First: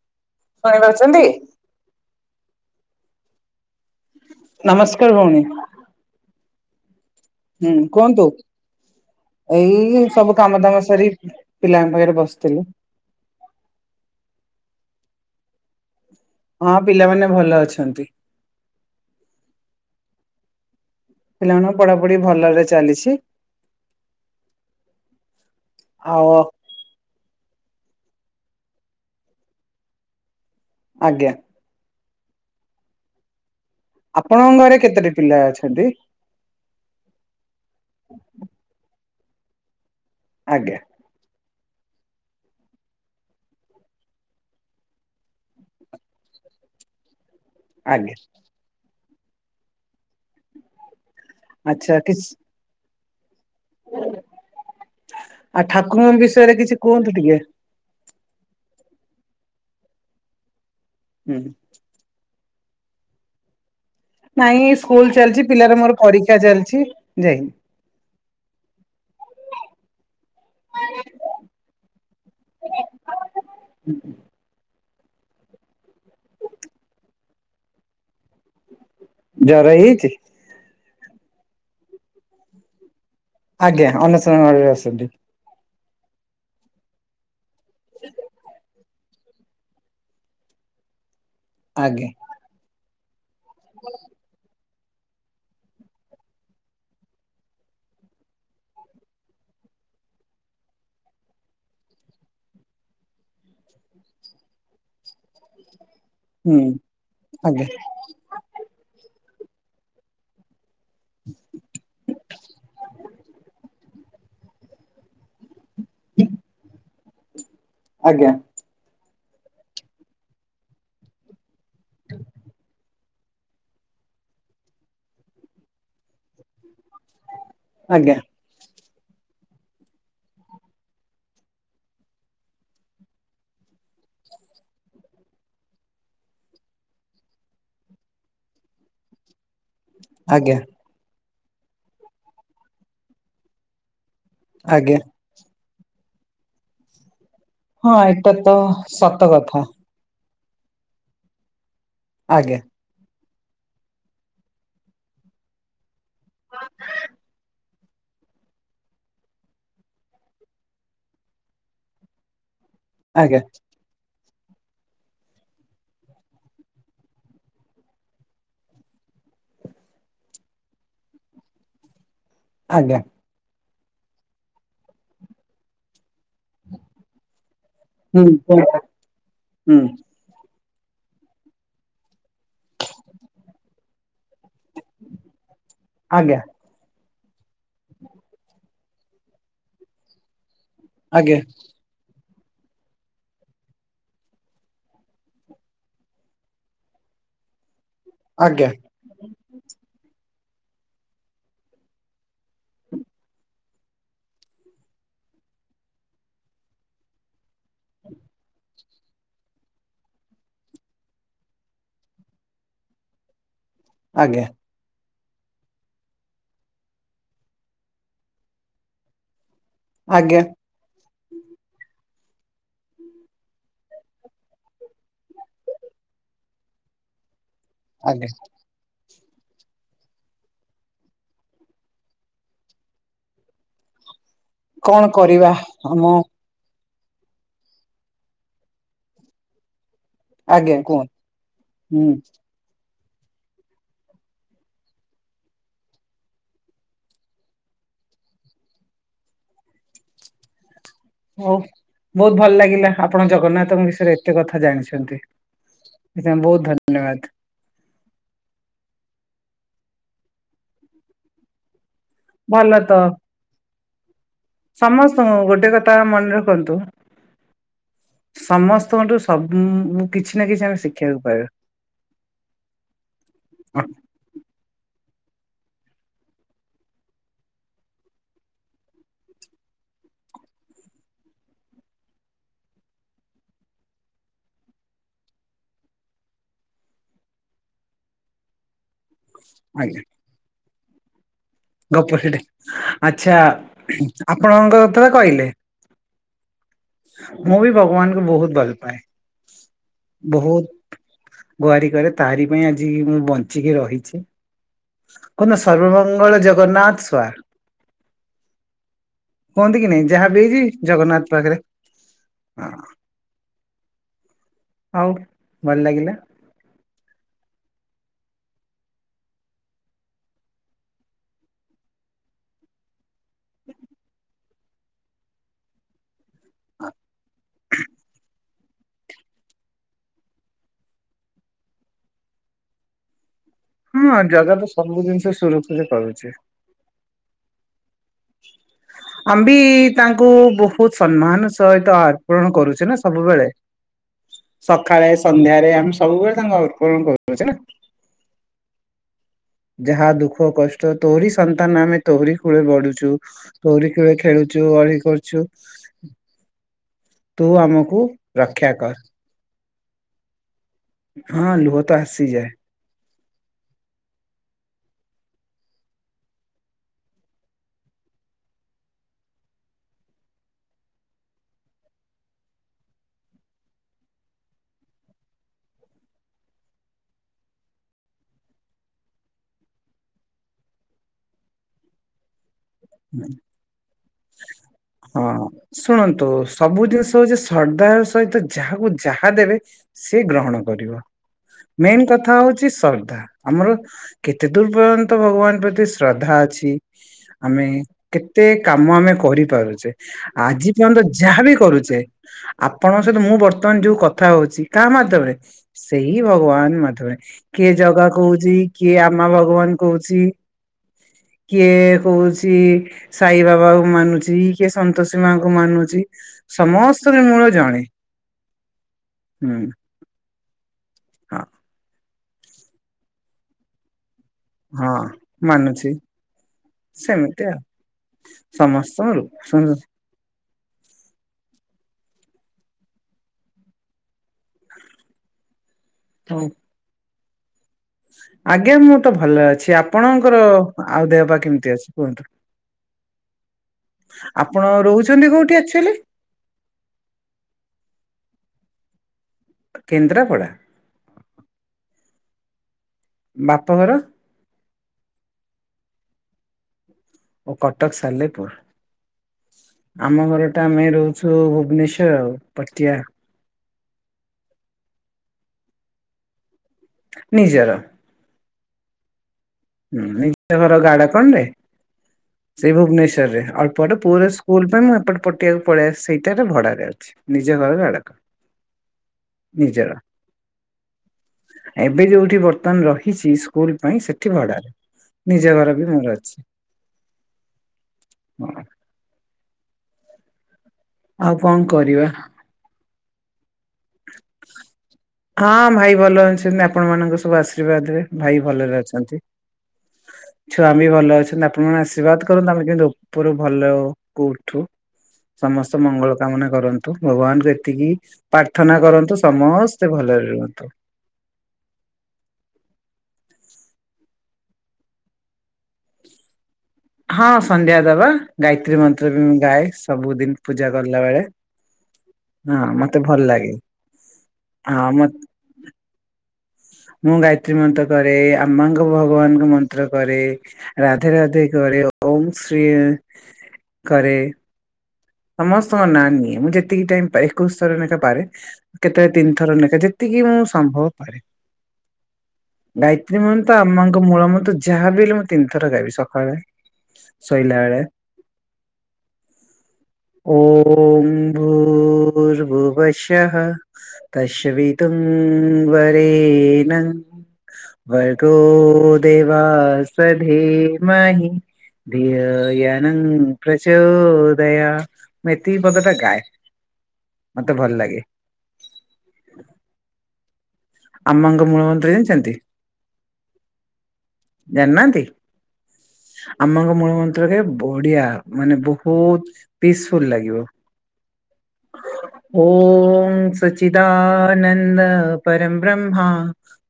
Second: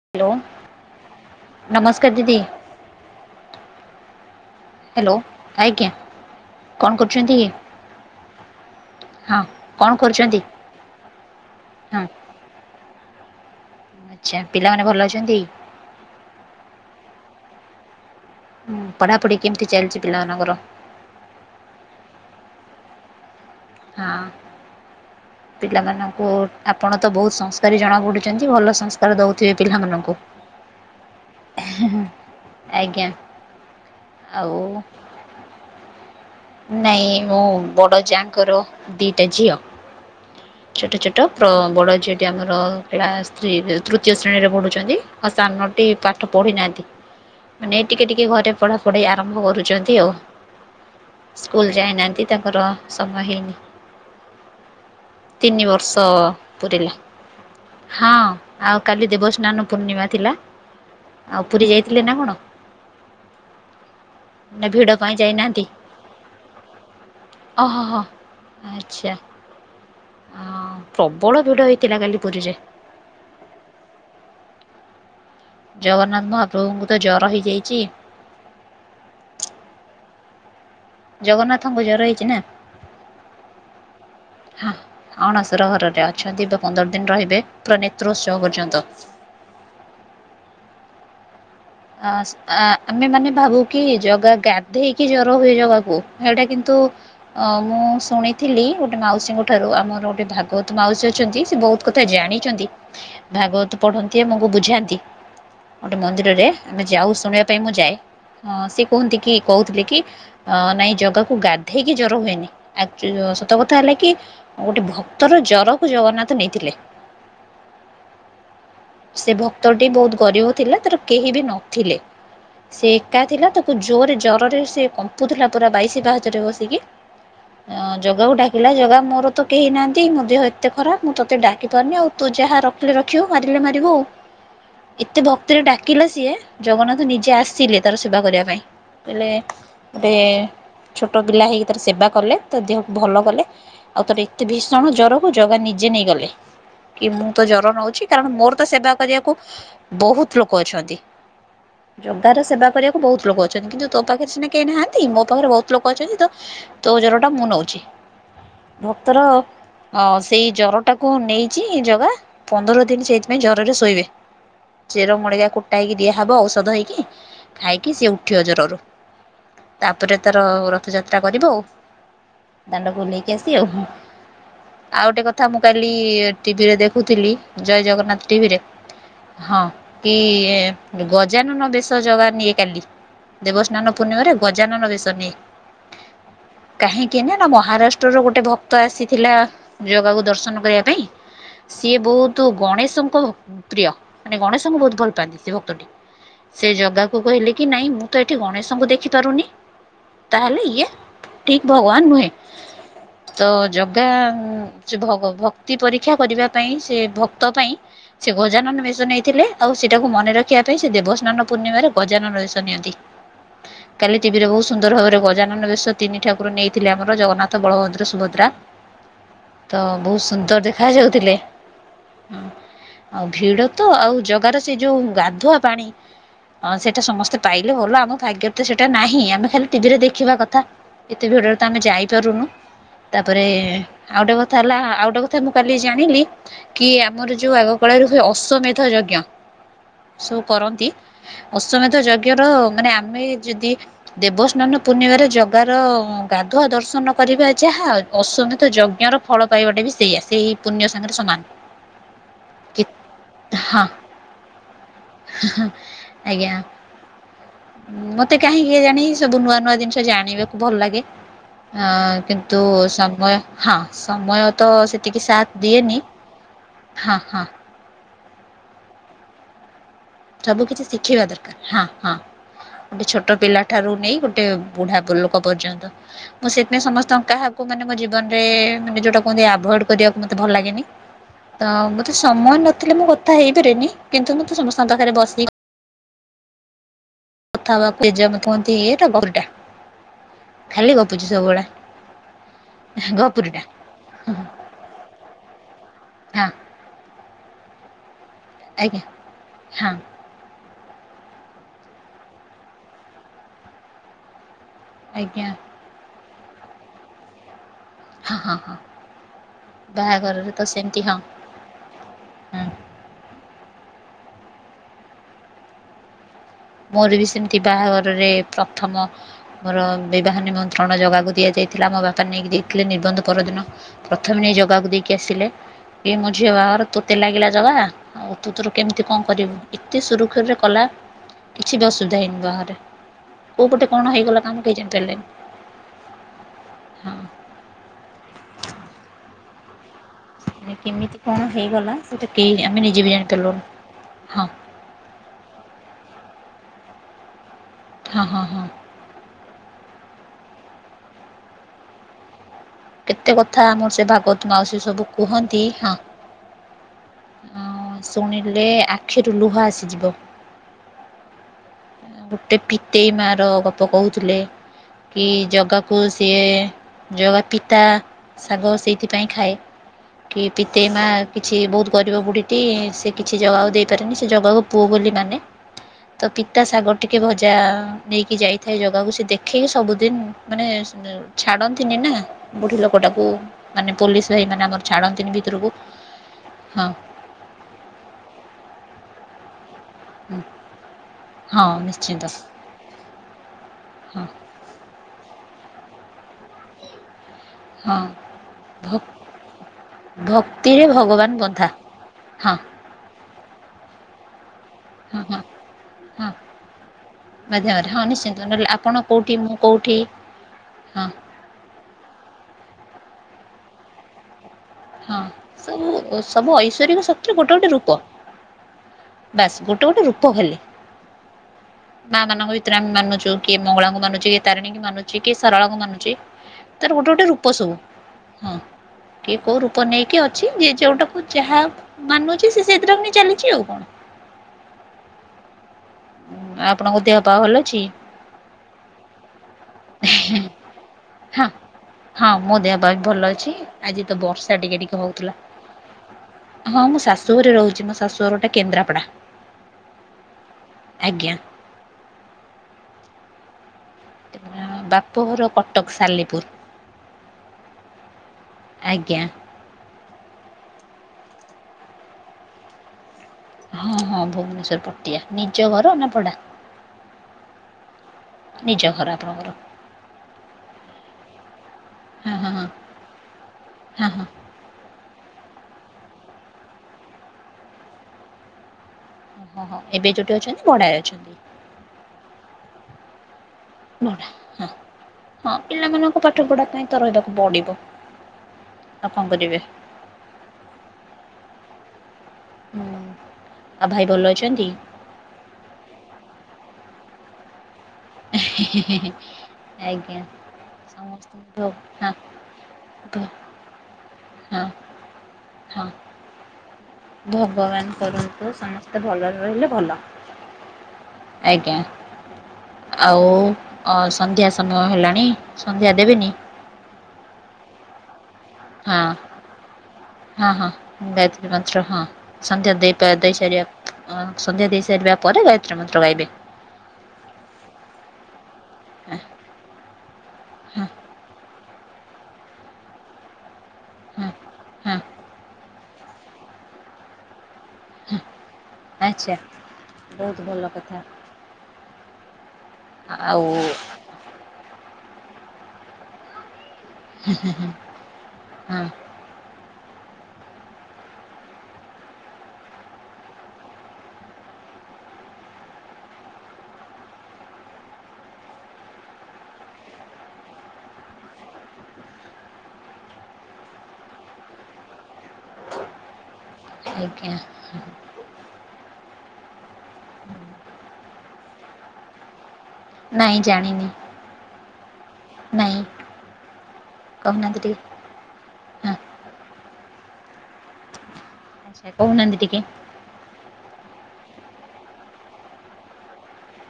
Hello ଶୁଣିପାରୁଛନ୍ତି ନମସ୍କାର ଦିଦି ହ୍ୟାଲୋ ନମସ୍କାର ଭଉଣୀ ଆଜ୍ଞା କଣ କରୁଛନ୍ତି? ହୁଁ କୁହନ୍ତୁ ହଁ କଣ ଏଇ ସବୁ କରୁଛନ୍ତି କାମ ଦାମ ସରି ପିଲାଙ୍କ ହଁ ପାଖରେ ବସିଥିଲି ଆଚ୍ଛା ପିଲାମାନେ ଭଲ ଅଛନ୍ତି। ହଁ ପିଲାମାନେ ଭଲ ଅଛନ୍ତି ହୁଁ ପଢାପଢି କେମିତି ଚାଲିଛି ପିଲାମାନଙ୍କର ପିଲାମାନେ ପଢାପଢି ଭଲରେ ଚାଲିଛି ହଁ ଆଉ ପିଲାମାନଙ୍କୁ ଆପଣ ତ ବହୁତ ସଂସ୍କାରୀ ଜଣାପଡ଼ୁଛନ୍ତି ଭଲ ସଂସ୍କାର ଦେଉଥିବେ ପିଲାମାନଙ୍କୁ ଆଜ୍ଞା ହଁ ହଁ ଆଜ୍ଞା ଆଉ ଆପଣଙ୍କ ଘରେ କେତୋଟି ପିଲା ଅଛନ୍ତି? ନାଇଁ ମୁଁ ବଡ ଯାଙ୍କର ଦିଟା ଝିଅ। ଆଜ୍ଞା। ଛୋଟ ଛୋଟ ବଡ଼ ଝିଅଟି ଆମର କ୍ରୀଳା ସ୍ତ୍ରୀରେ ତୃତୀୟ ଶ୍ରେଣୀରେ ପଢ଼ୁଛନ୍ତି। ହଁ ସାନଟି ପାଠ ପଢି ନାହାନ୍ତି। ମାନେ ଟିକେ ଆଜ୍ଞା ଟିକେ ଘରେ ପଢା ପଢେଇ ଆରମ୍ଭ କରୁଛନ୍ତି ଆଉ। ସ୍କୁଲ ଆଚ୍ଛା ଯାଇନାହାନ୍ତି କିଛି ତାଙ୍କର ସମୟ ହେଇନି ତିନି ଆଉ ବର୍ଷ ଠାକୁରଙ୍କ ବିଷୟରେ କିଛି ପୁରିଲା। କୁହନ୍ତୁ ଟିକେ? ହଁ ଆଉ କାଲି ଦେବସ୍ନାନ ପୂର୍ଣ୍ଣିମା ଥିଲା। ଆଉ ହୁଁ। ପୁରୀ ଯାଇଥିଲେ ନା କଣ? ନା ନାଇଁ ଭିଡ ସ୍କୁଲ ପାଇଁ ଚାଲିଛି ଯାଇନାହାନ୍ତି ପିଲାର ମୋର ପରୀକ୍ଷା ଚାଲିଛି ଯାଇନି। ଓ ହ। ଆଚ୍ଛା। ହଁ ପ୍ରବଳ ଭିଡ ହେଇଥିଲା କାଲି ପୁରୀରେ। [inaudible] ଜଗନ୍ନାଥ ମହାପ୍ରଭୁଙ୍କୁ ତ ଜର ହେଇଯାଇଛି। ଜର ହେଇଛି। ଜଗନ୍ନାଥଙ୍କୁ ଜର ହେଇଛି ନା? ଆଜ୍ଞା ଅନେଶୁତ [unintelligible] ହଁ ଅଣଶର ଘରରେ ଅଛନ୍ତି ତ ପନ୍ଦର ଦିନ ରହିବେ ପୁରା ନେତ୍ରୋଉସ୍ରଵ ପର୍ଯ୍ୟନ୍ତ। ଆଜ୍ଞା ଅା ଆ ଆମେ ମାନେ ଭାବୁ କି ଜଗା ଦେଇକି ଜର ହୁଏ ଜଗାକୁ ହେଇଟା କିନ୍ତୁ ଅା ମୁଁ ଶୁଣିଥିଲି ଗୋଟେ ମାଉସୀଙ୍କ ଠାରୁ ଆମର ଗୋଟେ ଭାଗବତ ମାଉସୀ ଅଛନ୍ତି ସେ ବହୁତ ଏକଥା ଜାଣିଛନ୍ତି ଭାଗବତ ପଢନ୍ତି ଆମକୁ ବୁଝାନ୍ତି ଗୋଟେ ମତେ ହୁଁ [unintelligible] ଯାଉ ଶୁଣ ପାଇଁ ଆଜ୍ଞା ମୁଁ ଯାଏ ସେ କୁହନ୍ତି କି କହୁଥିଲେ କି ନାଇ ଜାଗାକୁ ଗାଧେଇକି ଜର ହୁଏନି ଆଚଲେ ସତ କଥା ହେଲା କି ଗୋଟେ ଭକ୍ତର ଜର୍ ପ୍ରଭୁଜଗନ୍ନାଥ ନେଇଥିଲେ। ଆଜ୍ଞା ସେଇ ଭକ୍ତଟି ବହୁତୁ ଗରିବ ଥିଲା ତାର କେହି ବି ନଥିଲେ, ସେ ଏକା ଥିଲା ତାକୁ ଜୁରେ ଜରରେ ସେ କମ୍ପୁଥିଲା ପୁରା ବାଇଶି ପାହଚରେ ବସିକି। [unintelligible] ଆଜ୍ଞା ଜଗାକୁ ହେିଲା ଜାଗା ମୋର ତ କେହି ନାହାନ୍ତି ମୋ ଦେହ ଏତେ ଖରାପ ମୁଁ ତତି ଡାକି ପାରୁନି ଆଉ ତୁ ଯାହା ରଖ୍ ରଖିଲେ ରଖିବୁ ମାରିଲେ ମାରିବୁ ଆଉ ଏତେ ଭକ୍ତିରେ ଡାକିଲା ସିଏ ଜଗନ୍ନାଥ ନିଜେ ଆସିଲେ ତାର ସେବା କରିବା ପାଇଁ ହେଲେ ଗେଟେ ଆଜ୍ଞା ଛୋଟ ପିଲା ହେଇକି ତାର ସେବା କଲେ ତ ଦେହ ଭଲ କଲେ ଆଉ ତାର ଏତେ ଭୀଷଣ ଆଜ୍ଞା। ଜର ତାକୁ ଜଗା ନିଜେ ନେଇ ଗଲେ କି ମୁଁ ତ ଜର ହଁ ନଉଛି କାରଣ ଏଇଟା ମୋର ତ ସେବା ସତ କରିବାକୁ କଥା ବହୁତୁ ଲୋକ ଅଛନ୍ତି ଜଗାର ଆଜ୍ଞା ସେବା କରିବାକୁ ବହୁତୁ ଲୋକ ଅଛନ୍ତି। କିନ୍ତୁ ତୋ ପାଖରେ ସିନା କେହି ନାହାନ୍ତି ମୋ ପାଖରେ ବହୁତ ଲୋକ ଅଛନ୍ତି ତ ତୋ ଜ୍ର ଟା ମୁଁ ନେଉଛି। ଭକ୍ତର ସେଇ ଜର ଟାକୁ ନେଇଛି ଜଗା ପନ୍ଦର ସେଇଥିାଇଁ ଆଜ୍ଞା ପାଇଁ ଜରରେ ଶୋଇବେ ଚେର ମଳିକା କୁଟାଇକି ଦିଆହବ ଔଷଧ ହେଇକି ଖାଇକି ସିଏ ଉଠିବ ଜରରୁ। ତାପରେ ତାର ରଥଯାତ୍ରା କରିବ ଆଉ ଆଜ୍ଞା ଦାଣ୍ଡକୁ ନେଇେ ଏସି ଆଉ ଗୋଟେ କଥା ମୁଁ କାଲି ଟିଭିରେ ଦେଖୁଥିଲି ଜୟ ଜଗନ୍ନାଥ ହୁଁ ଟିଭିରେ କୁହନ୍ତୁ। ହଁ ହୁଁ କି ଗଜାନନ ବେଶ ଜାଗା ନିଏ କାଲି ଦେବସ୍ନାନ ପୂର୍ଣ୍ଣିମାରେ ଗଜାନନ ବେଶ ନିଏ ଆଜ୍ଞା କାହିଁକି ନା ମହାରାଷ୍ଟ୍ର ର ଗୋଟେ ଭକ୍ତ ଆସିଥିଲା ଜାଗାକୁ ଦର୍ଶନ କରିବା ପାଇଁ। ଆଜ୍ଞା। ସିଏ ବହୁତ ଗଣେଶଙ୍କ ପ୍ରିୟ ମାନେ ଗଣେଶଙ୍କୁ ବହୁତ ଭଲ ପାଆନ୍ତି ସିଏ ଭ ତ ସେ ଜଗାକୁ କହିଲେ କି ନାଇଁ ମୁଁ ତ ଏଠି ଆଜ୍ଞା ଗଣେଶଙ୍କୁ ଦେଖି ପାରୁନି। ତା ହେଲେ ଇଏ ଠିକ ଭଗବାନ ନୁହେଁ। ତ ଜଗା ସେ ଭ ଭ ଭକ୍ତି ପରୀକ୍ଷା କରିବା ପାଇଁ ସେ ଭକ୍ତ ପାଇଁ ସେ ଗଜାନନ ଵେସ ନେଇଥିଲେ ଆଉ ସେଟାକୁ ମନେ ର ଖିବା ପାଇଁ ସେ ଦେବସ୍ନାନ ପୂର୍ଣିମାରେ ଗଜାନନ ଵେଶ ନିଅନ୍ତି କାଲି ଆଜ୍ଞା ଟିଭିରେ ବହୁ ଶୁ ସୁନ୍ଦର ଭାବରେ ଗଜାନନ ବେଶ ତିନି ଠାକୁର ନେଇଥିଲେ ଆମର ଜଗନ୍ନାଥ ବଳଭଦ୍ର ସୁଭଦ୍ରା। ତ ବହୁ ଆଜ୍ଞା ସୁନ୍ଦର ରେ ଖା ଯାଉଥିଲେ ଆଉ ଭିଡ ତ ଆଉ ଜଗାର ସେ ଯୋଉ ଗାଧୁ ଧୁଆ ପାଣି ହଁ ସେଟା ସମସ୍ତେ ପାଇଲେ ଭଲ ଆମ ଆଜ୍ଞା। ଭାଗ୍ୟର ତ ସେ ସେଟା ନାହିଁ ଆମେ ଖାଲି ଟିଭିରେ ଦେଖିବା କଥା ଏତେ ଭିଡରେ ତ ଆମେ ଯାଇପାରୁନୁ। ତାପରେ ଆଉ ଗେଟେ କଥା ହେଲା କଣ ଆଉ ଗୋଟେ କଥା କରିବା ମୁଁ କାଲି ଆମ ଜାଣିଲି କିଏ ଆମର ଯୋଉ ଆଗ କଳରେ ହୁଏ ଅଶ୍ଵ ମେଧ ଯଜ୍ଞ ସୁ ଆଜ୍ଞା କରନ୍ତି କୁହନ୍ତୁ ଅଶ୍ଵମେଧ ହୁଁ ଯଜ୍ଞ ର ମାନେ ଆମେ ଯଦି ଦେବସ୍ନାନ ପୂର୍ଣ୍ଣିମାରେ ରେ ଜଗ ର ଗାଧୁଆ ଦର୍ଶନ କରିବା ଯାହା ଅସ୍ଵମେଧ ଯଜ୍ଞର ଫଳ ପାଇବା ଟା ବି ସେଇଆ ସେଇ ପୂନ୍ୟ ସାଙ୍ଗରେ ସମାନେ। ହଉ ବହୁତୁ ଭଲ ଲାଗିଲା ଆପଣ ହଁ ଜଗନ୍ନାଥଙ୍କ ବିଷୟରେ ଏତେ କଥା ଜାଣିଛନ୍ ନ୍ତି ସେଥିଇଁ ଆଜ୍ଞା ବହୁତ ଧନ୍ୟବାଦ। ମତେ କାହିଁ କେଜାଣି ସବୁ ନୂଆ ନୂଆ ଜିନିଷ ଜାଣିବାକୁ ଭଲ ଲାଗେ ଅଁ କିନ୍ତୁ ଭଲ ତ ସମୟ ହଁ ସମୟ ତ ସେତିକି ସମସ୍ତଙ୍କୁ ସାଥ ଗୋଟେ କଥା ଦିଏନି। ମନେ ରଖନ୍ତୁ ହଁ ହଁ ସମସ୍ତଙ୍କଠୁ ସଵ୍ ବୁ ସବୁ କିଛି ଶିଖେଇବା ଦରକାର ହଁ ହଁ ଗୋଟେ ଛୋଟ ପିଲା ଠାରୁ ନେଇ ଗୋଟେ ବୁଢା ପ ଲୋକ ପର୍ଯ୍ୟନ୍ତ। ମୁଁ ସେଥିଇଁ ସମସ୍ତଙ୍କ କାହାକୁ ମାନେ ମୋ ଜୀବନରେ ମାନେ ଯୋଉଟା କୁହନ୍ତି ଆଭଏଡ କରିବାକୁ ମତେ ଭଲ ଲାଗେନି। ତ ମତେ ସମୟ ନଥିଲେ ମୁଁ କଥା ହେଇପାରେନି କିନ୍ତୁ ମୁଁ ତ ସମସ୍ତଙ୍କ ପାଖରେ ବସିକି କଥା ବାପ ଏ ଯ କୁଅନ୍ତି ଇଏ ଗପୁରି ଟା ଖାଲି ଗପୁଛି ସବୁବେଳେ। ଗୋପୁରିଟେ ଆଚ୍ଛା ଗପୁରୀଟା ଆପଣଙ୍କ ତ କହିଲେ। ହଁ ମୁଁ ବି ଭଗବାନଙ୍କୁ ବହୁତ ଭଲ ପାଏ। ଆଜ୍ଞା ହଁ। ବହୁତ ଗୁହାରି କରେ ତାହାରି ପାଇଁ ଆଜି ମୁଁ ବଞ୍ଚିକି ରହିଛି। ଆଜ୍ଞା କୁହନ୍ ନା ସର୍ବମଙ୍ଗଳ ଜଗନ୍ନାଥ ସ୍ୱାମ୍ ହଁ ହଁ ହଁ କୁହନ୍ତି କି ନାଇଁ ଯାହା ବି ବାହାଘରରେ ତ ହେଇଛି ସେମିତି ହଁ ଜଗନ୍ନାଥ ପାଖରେ। ହଁ। ହଉ ଭଲ ଲାଗିଲା। ମୋର ବି ସେମିତି ବାହାଘରରେ ପ୍ରଥମ ମୋର ବିବାହ ନିମନ୍ତ୍ରଣ ଜଗାକୁ ଦିଆଯାଇଥିଲା ମୋ ବାପା ନେଇକି ଦେଇଥିଲେ ନିର୍ବନ୍ଧ ପରଦିନ। ପ୍ରଥମେ ନେଇ ଜଗାକୁ ଦେଇକି ଆସିଲେ ଏ ମ ଝିଅ ବାହାଘର ତୋତେ ଲାଗିଲା ଜଗା ଆଉ ତୁ ତୋର କେମିତି କଣ କରିବୁ ଏତେ ସୁରୁଖୁରୁରେ କଲା କିଛି ବି ଅସୁବିଧା ହେଇନି ବାହଘରେ କୋଉ ପଟେ କଣ ହଁ ହେଇଗଲା ଜଗା ତ କାମ କେହି ଜାଣି ସବୁ ଜିନିଷ ପାରିଲେନି। ସୁରୁଖୁରୁରେ କରୁଛି। ଆମ୍ ବି ତାଙ୍କୁ ମାନେ ବହୁତ କେମିତି କଣ ସମ୍ମାନ ହେଇଗଲା ସହିତ ସେଇଟା ଅର୍ପଣ କେହି ଆମେ କରୁଛି ନା ନିଜେ ବି ସବୁବେଳେ। ଜାଣିପାରିଲୁନୁ ହଁ ସକାଳେ ସନ୍ଧ୍ୟାରେ ଆମେ ସବୁବେଳେ ତାଙ୍କୁ ଅକଳଣ କରୁ ଚେ ନା। ହଁ ହଁ ହଁ। ଯାହା ଦୁଃଖ କଷ୍ଟ ତୋରି ସନ୍ତାନ ଆମେ ତୋରି କୂଳେ ବଢୁ ଚୁ କେତେ କଥା ଆମର ତୋଳି ସେ ଖେଳ ଭାଗବତ ଖେଳୁଛୁ ମାଉସୀ ଅଳି ସବୁ କରୁଛୁ। କୁହନ୍ତି ହଁ ତୁ ଆମକୁ ରକ୍ଷା କର। ତୁ ଲୁହ ଆସି ଯିବ। ହଁ ଲୁହ ତ ଆସିଯାଏ। ଗୋଟେ ପିତେଇ ମା ର ଗପ କହୁଥିଲେ। କି ଜଗାକୁ ସିଏ ଜଗା ପିତା ଶାଗ ସେଇଥିପାଇଁ ଖାଏ। କି ପିତେଇ ମା କିଛି ବହୁତ ଗରିବ ବୁଢ଼ୀଟି। ସେ କିଛି ଜଗାକୁ ଦେଇପାରେନି। ସେ ଜଗାକୁ ପୁଅ ବୋଲି ମାନେ ତ ପିିତା ସାଗ ଟିକେ ଭଜା ନେଇକି ଯାଇଥାଏ ଜଗାକୁ ସେ ଦେଖେଇକି ସବୁଦିନି ମାନେ ଉଁ ଛାଡନ୍ତିନି ନା ବୁଢୀ ଲୋକ ଲୋକଟାକୁ ମାନେ ପୋଲିସ ଭାଇ ମାନେ ଆମର ଛାଡ଼ନ୍ତିନି ହଁ ଭିତରକୁ ଶୁଣନ୍ତୁ ସବୁ ହଁ। ଜିନିଷ ହଉଛି ଶ୍ରଦ୍ଧାର ସହିତ ଯାହାକୁ ଯାହା ଦେବେ ସିଏ ଗ୍ରହଣ କରିବ ହଁ ମେନ୍ ନିଶ୍ଚିନ୍ତ କଥା ହଉଛି ଶ୍ରଦ୍ଧା। ଆମର ହଁ କେତେ ଦୂର ପର୍ଯ୍ୟନ୍ତ ଭଗବାନ ପ୍ରତି ଶ୍ରଦ୍ଧା ଅଛି। ଆମେ ହଁ କେତେ କାମ ଭ ଆମେ କରିପାରୁଚେ। ଆଜି ଭକ୍ତିରେ ପର୍ଯ୍ୟନ୍ତ ଭଗବାନ ଯାହାବି ବନ୍ଧା କରୁଛେ ହଁ ଆପ ଆପଣଙ୍କ ସହିତ ମୁଁ ବର୍ତ୍ତମାନ ଯୋଉ କଥା ହଉଛି କାହା ହଁ ମାଧ୍ୟମରେ ହଁ ସେଇ ହଁ ଭଗବାନ ମାଧ୍ୟମରେ। କିଏ ମାଧ୍ୟମରେ ହଁ ଜଗା ନିଶ୍ଚିନ୍ତ କହୁଛି। ନହେଲେ ଆପଣ କିଏ ଆମା କୋଉଠି ମୁଁ ଭଗବାନ୍ କୋଉଠି କହୁଛି। ହଁ କିଏ କହୁଛି ସାଇ ବାବା ମାନୁଛି। କିଏ ହଁ ସନ୍ତୋଷୀ ମାଙ୍କୁ ସବୁ ମାନୁଛି ସବୁ ଐଶ୍ୱରିକ ସମସ୍ତଙ୍କ ଶକ୍ତିର ମୂଳ ଗୋଟେ ଗୋଟେ ଜଣେ। ରୂପ ବାସ୍ ହୁଁ ଗୋଟେ ଗୋଟେ ରୂପ ଖାଲି। ହଁ ମା ମାନଙ୍କ ଭିତରେ ଆମେ ମାନୁଛୁ। କିଏ ମଙ୍ଗଳାଙ୍କୁ ମାନୁଛି ତାରିଣୀକି ହଁ ମାନୁଚି କି ଶାରଳାକୁ ମାନୁଛି। ମାନୁଚି ତାର ଗୋଟେ ଗୋଟେ ସେମିତି ରୂପ ଆଉ ସବୁ ହଁ। କିଏ [unintelligible] କୋଉ ରୂପ ନେଇକି ଅଛି ଯେ ଯେଉଁଟାକୁ ଯାହା ମାନୁଚି ସେ ସେଇ ଦି ଟାକୁ ନେଇ ଚାଲିଚି ଆଉ କଣ। ଆପଣଙ୍କ ଦେହ ପା ଭଲ ଅଛି? ଆଜ୍ଞା ମୁଁ ତ ଭଲରେ ଅଛି। ଆପଣଙ୍କର ଆଉ ଦେହ ପା ହଁ କେମିତି ଅଛି କୁହନ୍ତୁ? ହଁ ମୋ ଦେହ ପା ବି ଭଲ ଅଛି। ଆଜି ତ ବର୍ଷା ଆପଣ ଟିକେ ଟିକେ ରହୁଛନ୍ତି ହୋଉଥିଲା। କୋଉଠି ଆକ୍ଚୁଆଲି ହଁ ମୁଁ ଶାଶୁଘରେ ରହୁଛି। ମୋ ଶାଶୁଘର ଟା କେନ୍ଦ୍ରାପଡ଼ା। କେନ୍ଦ୍ରାପଡ଼ା? ଆଜ୍ଞା। ବାପଘର? [unintelligible] ବାପଘର କଟକ ସାଲେପୁର। ଓ କଟକ ସାଲେପୁର। ଆଜ୍ଞା। ଆମ ଘରଟା ଆମେ ରହୁଛୁ ଭୁବନେଶ୍ଵର ଆଉ ପଟିଆ। ହଁ ହଁ ଭୁବନେଶ୍ଵର ପଟିଆ। ନିଜ ଘର ନା ଭଡ଼ା? ନିଜର। ନିଜ ଘର ଆପଣଙ୍କର? ହୁଁ ନିଜ ଘର ଗାଡା କଣ ରେ ହଁ ହଁ ହଁ ସେଇ ଭୁବନେଶ୍ଵର ରେ ଅଳ୍ପବାଟ ହଁ ହଁ। ପୁରା ସ ସ୍କୁଲ ପାଇଁ ମୁଁ ଏପଟେ ପଟିଆ କୁ ପଳେଇ ଆସ୍ ସେଇଟାରେ ଭଡାରେ ଅଛି ନିଜ ଘର ଭଡାକୁ। ଓହୋ ହୋ ଏବେ ଯୋଉଠି ଅଛନ୍ତି ଭଡାରେ ଅଛନ୍ତି? ଏବେ ଯୋଉଠି ବର୍ତ୍ତମାନ ରହିଛି ସ୍କୁଲ ପାଇଁ ସେ ହଁ ଭଡ଼ା ହଁ ପିଲାମାନଙ୍କ ଅଛି ପାଠ ପଢା ପାଇଁ ତ ରହିବାକୁ ପଡିବ। ହଁ। ଆଉ କଣ କରିବେ? ଆଉ କଣ କରିବା। ହୁଁ ଆଉ ଭାଇ ଭଲ ଅଛନ୍ତି? ହଁ ଭାଇ ଭଲ ଅଛନ୍ତି ଆପଣ ମାନଙ୍କ ସବୁ ଆଶୀର୍ବାଦ ରେ ଭାଇ ଭଲରେ ଅଛନ୍ତି। ଆଜ୍ଞା। ଛୁଆ ବି ଭଲ ଅଛନ୍ତି ସମସ୍ତଙ୍କ ଆପଣମାନେ ହଁ। ଆଶୀର୍ବାଦ କରନ୍ତୁ ଆମେ କିମଟି ଉପରୁ ଭ- ଭଲ କୁ ହଁ ଉଠୁ। ସମସ୍ତେ ହଁ ମଙ୍ଗଳ କାମନା କରନ୍ତୁ ଭଗବାନଙ୍କୁ ଭଗବାନ ଏତିକି ପାର। କରନ୍ତୁ ପ୍ରାର୍ଥନା ସମସ୍ତେ କରନ୍ତୁ। ଭଲରେ ରହିଲେ ଭଲ ସମସ୍ତେ ଭଲରେ ରୁହନ୍ତୁ। ଆଜ୍ଞା। ଆଉ ଅ ସନ୍ଧ୍ୟା ସମୟ ହେଲାଣି। ସନ୍ଧ୍ୟା ଦେବେନି? ହଁ ସନ୍ଧ୍ୟା ଦେବା। ଗାୟତ୍ରୀ ହଁ ମନ୍ତ୍ର ବି ମୁଁ ଗାଏ ସବୁଦିନ ହଁ ପୂଜା ହଁ କଲା ବେଳେ। ଗାୟତ୍ରୀ ମନ୍ତ୍ର ହଁ ମତେ ଭଲ ଲାଗେ। ହଁ ସନ୍ଧ୍ୟା ହଁ ଦେଇ ମ ସାରିବା ପରେ ଗାୟତ୍ରୀ ମନ୍ତ୍ର ଗାଇବେ। ମୁଁ ଗାୟତ୍ରୀ ମନ୍ତ୍ର କରେ। ଆମ୍ମାଙ୍କ ହଁ ଭଗବାନଙ୍କ ମନ୍ତ୍ର କରେ। ହଁ ରାଧେ ରାଧେ କରେ। ଓଁ ଶ୍ରୀ କରେ। ହଁ ହଁ। ସମସ୍ତଙ୍କ ନାଁ ନିଏ ମୁଁ ଯେତିକି ଟାଇମ୍ ପାଇ। ଏକୋଇଶ ଥର ଲେଖା ବାରେ କେତେବେଳେ ଆଚ୍ଛା ତିନି ଥର ଲେଖା ଯେତିକି ବହୁତ ମୁଁ ଭଲ ସମ୍ଭବ କଥା କରେ। ଗାୟତ୍ରୀ ଆଉ ମନ୍ତ୍ର ଆମ୍ମାଙ୍କ ମୂଳ ମନ୍ତ୍ର ଯାହାବି ହେଲେ ମୁଁ ତିନି ଥର ଗାଇବି ସଖାଳେ। ହଁ ହଁ ହଁ ହଁ। ଓଁ ଭୁର୍ ଭୂବଶଃ। ତସେବିତଙ୍ଗ ବରେନଂ। ଭର୍ଗୋ ଦେବା ସଧି ମହି। ଧିଓୟୋନାଙ୍ଗ ପ୍ରଚୋଦୟା। ମୁଁ ଏତିକି ପଦ ଟା ଗାଏ। ଆଜ୍ଞା। ମତେ ଭଲ ଲାଗେ ଆମ୍ମାଙ୍କ ମୂଳ ମନ୍ତ୍ର ଜାଣିଚନ୍ତି? ନାଇଁ ଜାଣିନି। ଜାଣିନାହାନ୍ତି ନାଇଁ ଆମଙ୍କ ମୂଳ ମନ୍ତ୍ରରେ କହୁନାହାନ୍ତି ଟିକେ ବଢିଆ। ମାନେ ହଁ ବହୁତ ପିସଫୁଲ୍ ଲାଗିବ। ଆଚ୍ଛା କହୁନାହାନ୍ତି ଟିକେ ଓମ୍ ସଚ୍ଚିଦାନନ୍ଦ ପରମ୍ ବ୍ରହ୍ମା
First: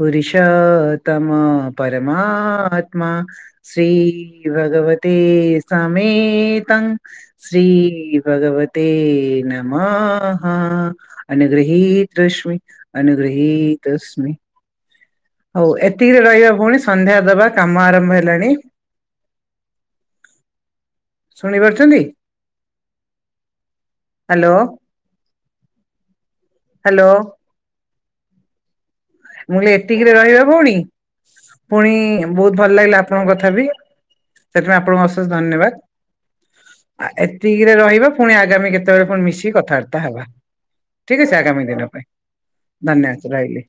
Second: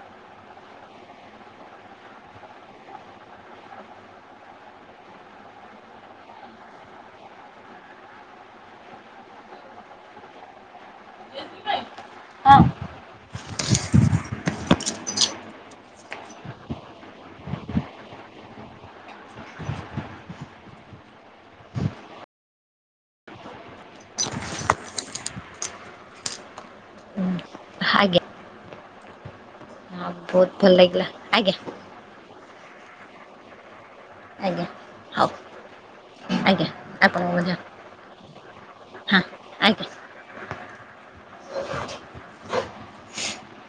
ପୁରୁଷତମ ପରମାତ୍ମା। ଶ୍ରୀ ଭଗବତେ ସମେତମ୍ ଶ୍ରୀ ଭଗବତେ ନମଃ। ଅନୁଗୃହୀତସ୍ମ ହଁ ଅନୁଗୃହୀତସ୍ମ। ହଉ ଏତିକିରେ ରହିବା ଭୋଣୀ ସନ୍ଧ୍ୟା ଦବା କାମ ଆରମ୍ଭ ହେଲାଣି। ଶୁଣିପାରୁଚନ୍ତି? ହାଲୋ। ହାଲୋ। ହାଜ୍ଞା ମୁଁ କୀଲି ଏତିକିରେ ରହିବା ଭଲ ଭଉଣୀ ଲାଗିଲା ଆଜ୍ଞା ପୁଣି ବହୁତ ଭଲ ଲାଗିଲା ଆପଣଙ୍କ କଥା ବି ଆଜ୍ଞା ସେଥିପାଇଁ ଆପଣଙ୍କୁ ହଉ ଅଶେଷ ଧନ୍ୟବାଦ। ଆଜ୍ଞା। ଆ ଆପଣଙ୍କୁ ମଧ୍ୟ ଏତିକିରେ ରହିବା ପୁଣି ଆଗାମୀ କେତେବେଳେ ହଁ ପୁଣି ମିଶିକି ଆଜ୍ଞା କଥାବାର୍ତ୍ତା ହବା। ଠିକ୍ ଅଛି ଆଗାମୀ ଦିନ ପାଇଁ ଧନ୍ୟବାଦ ରହିଲି।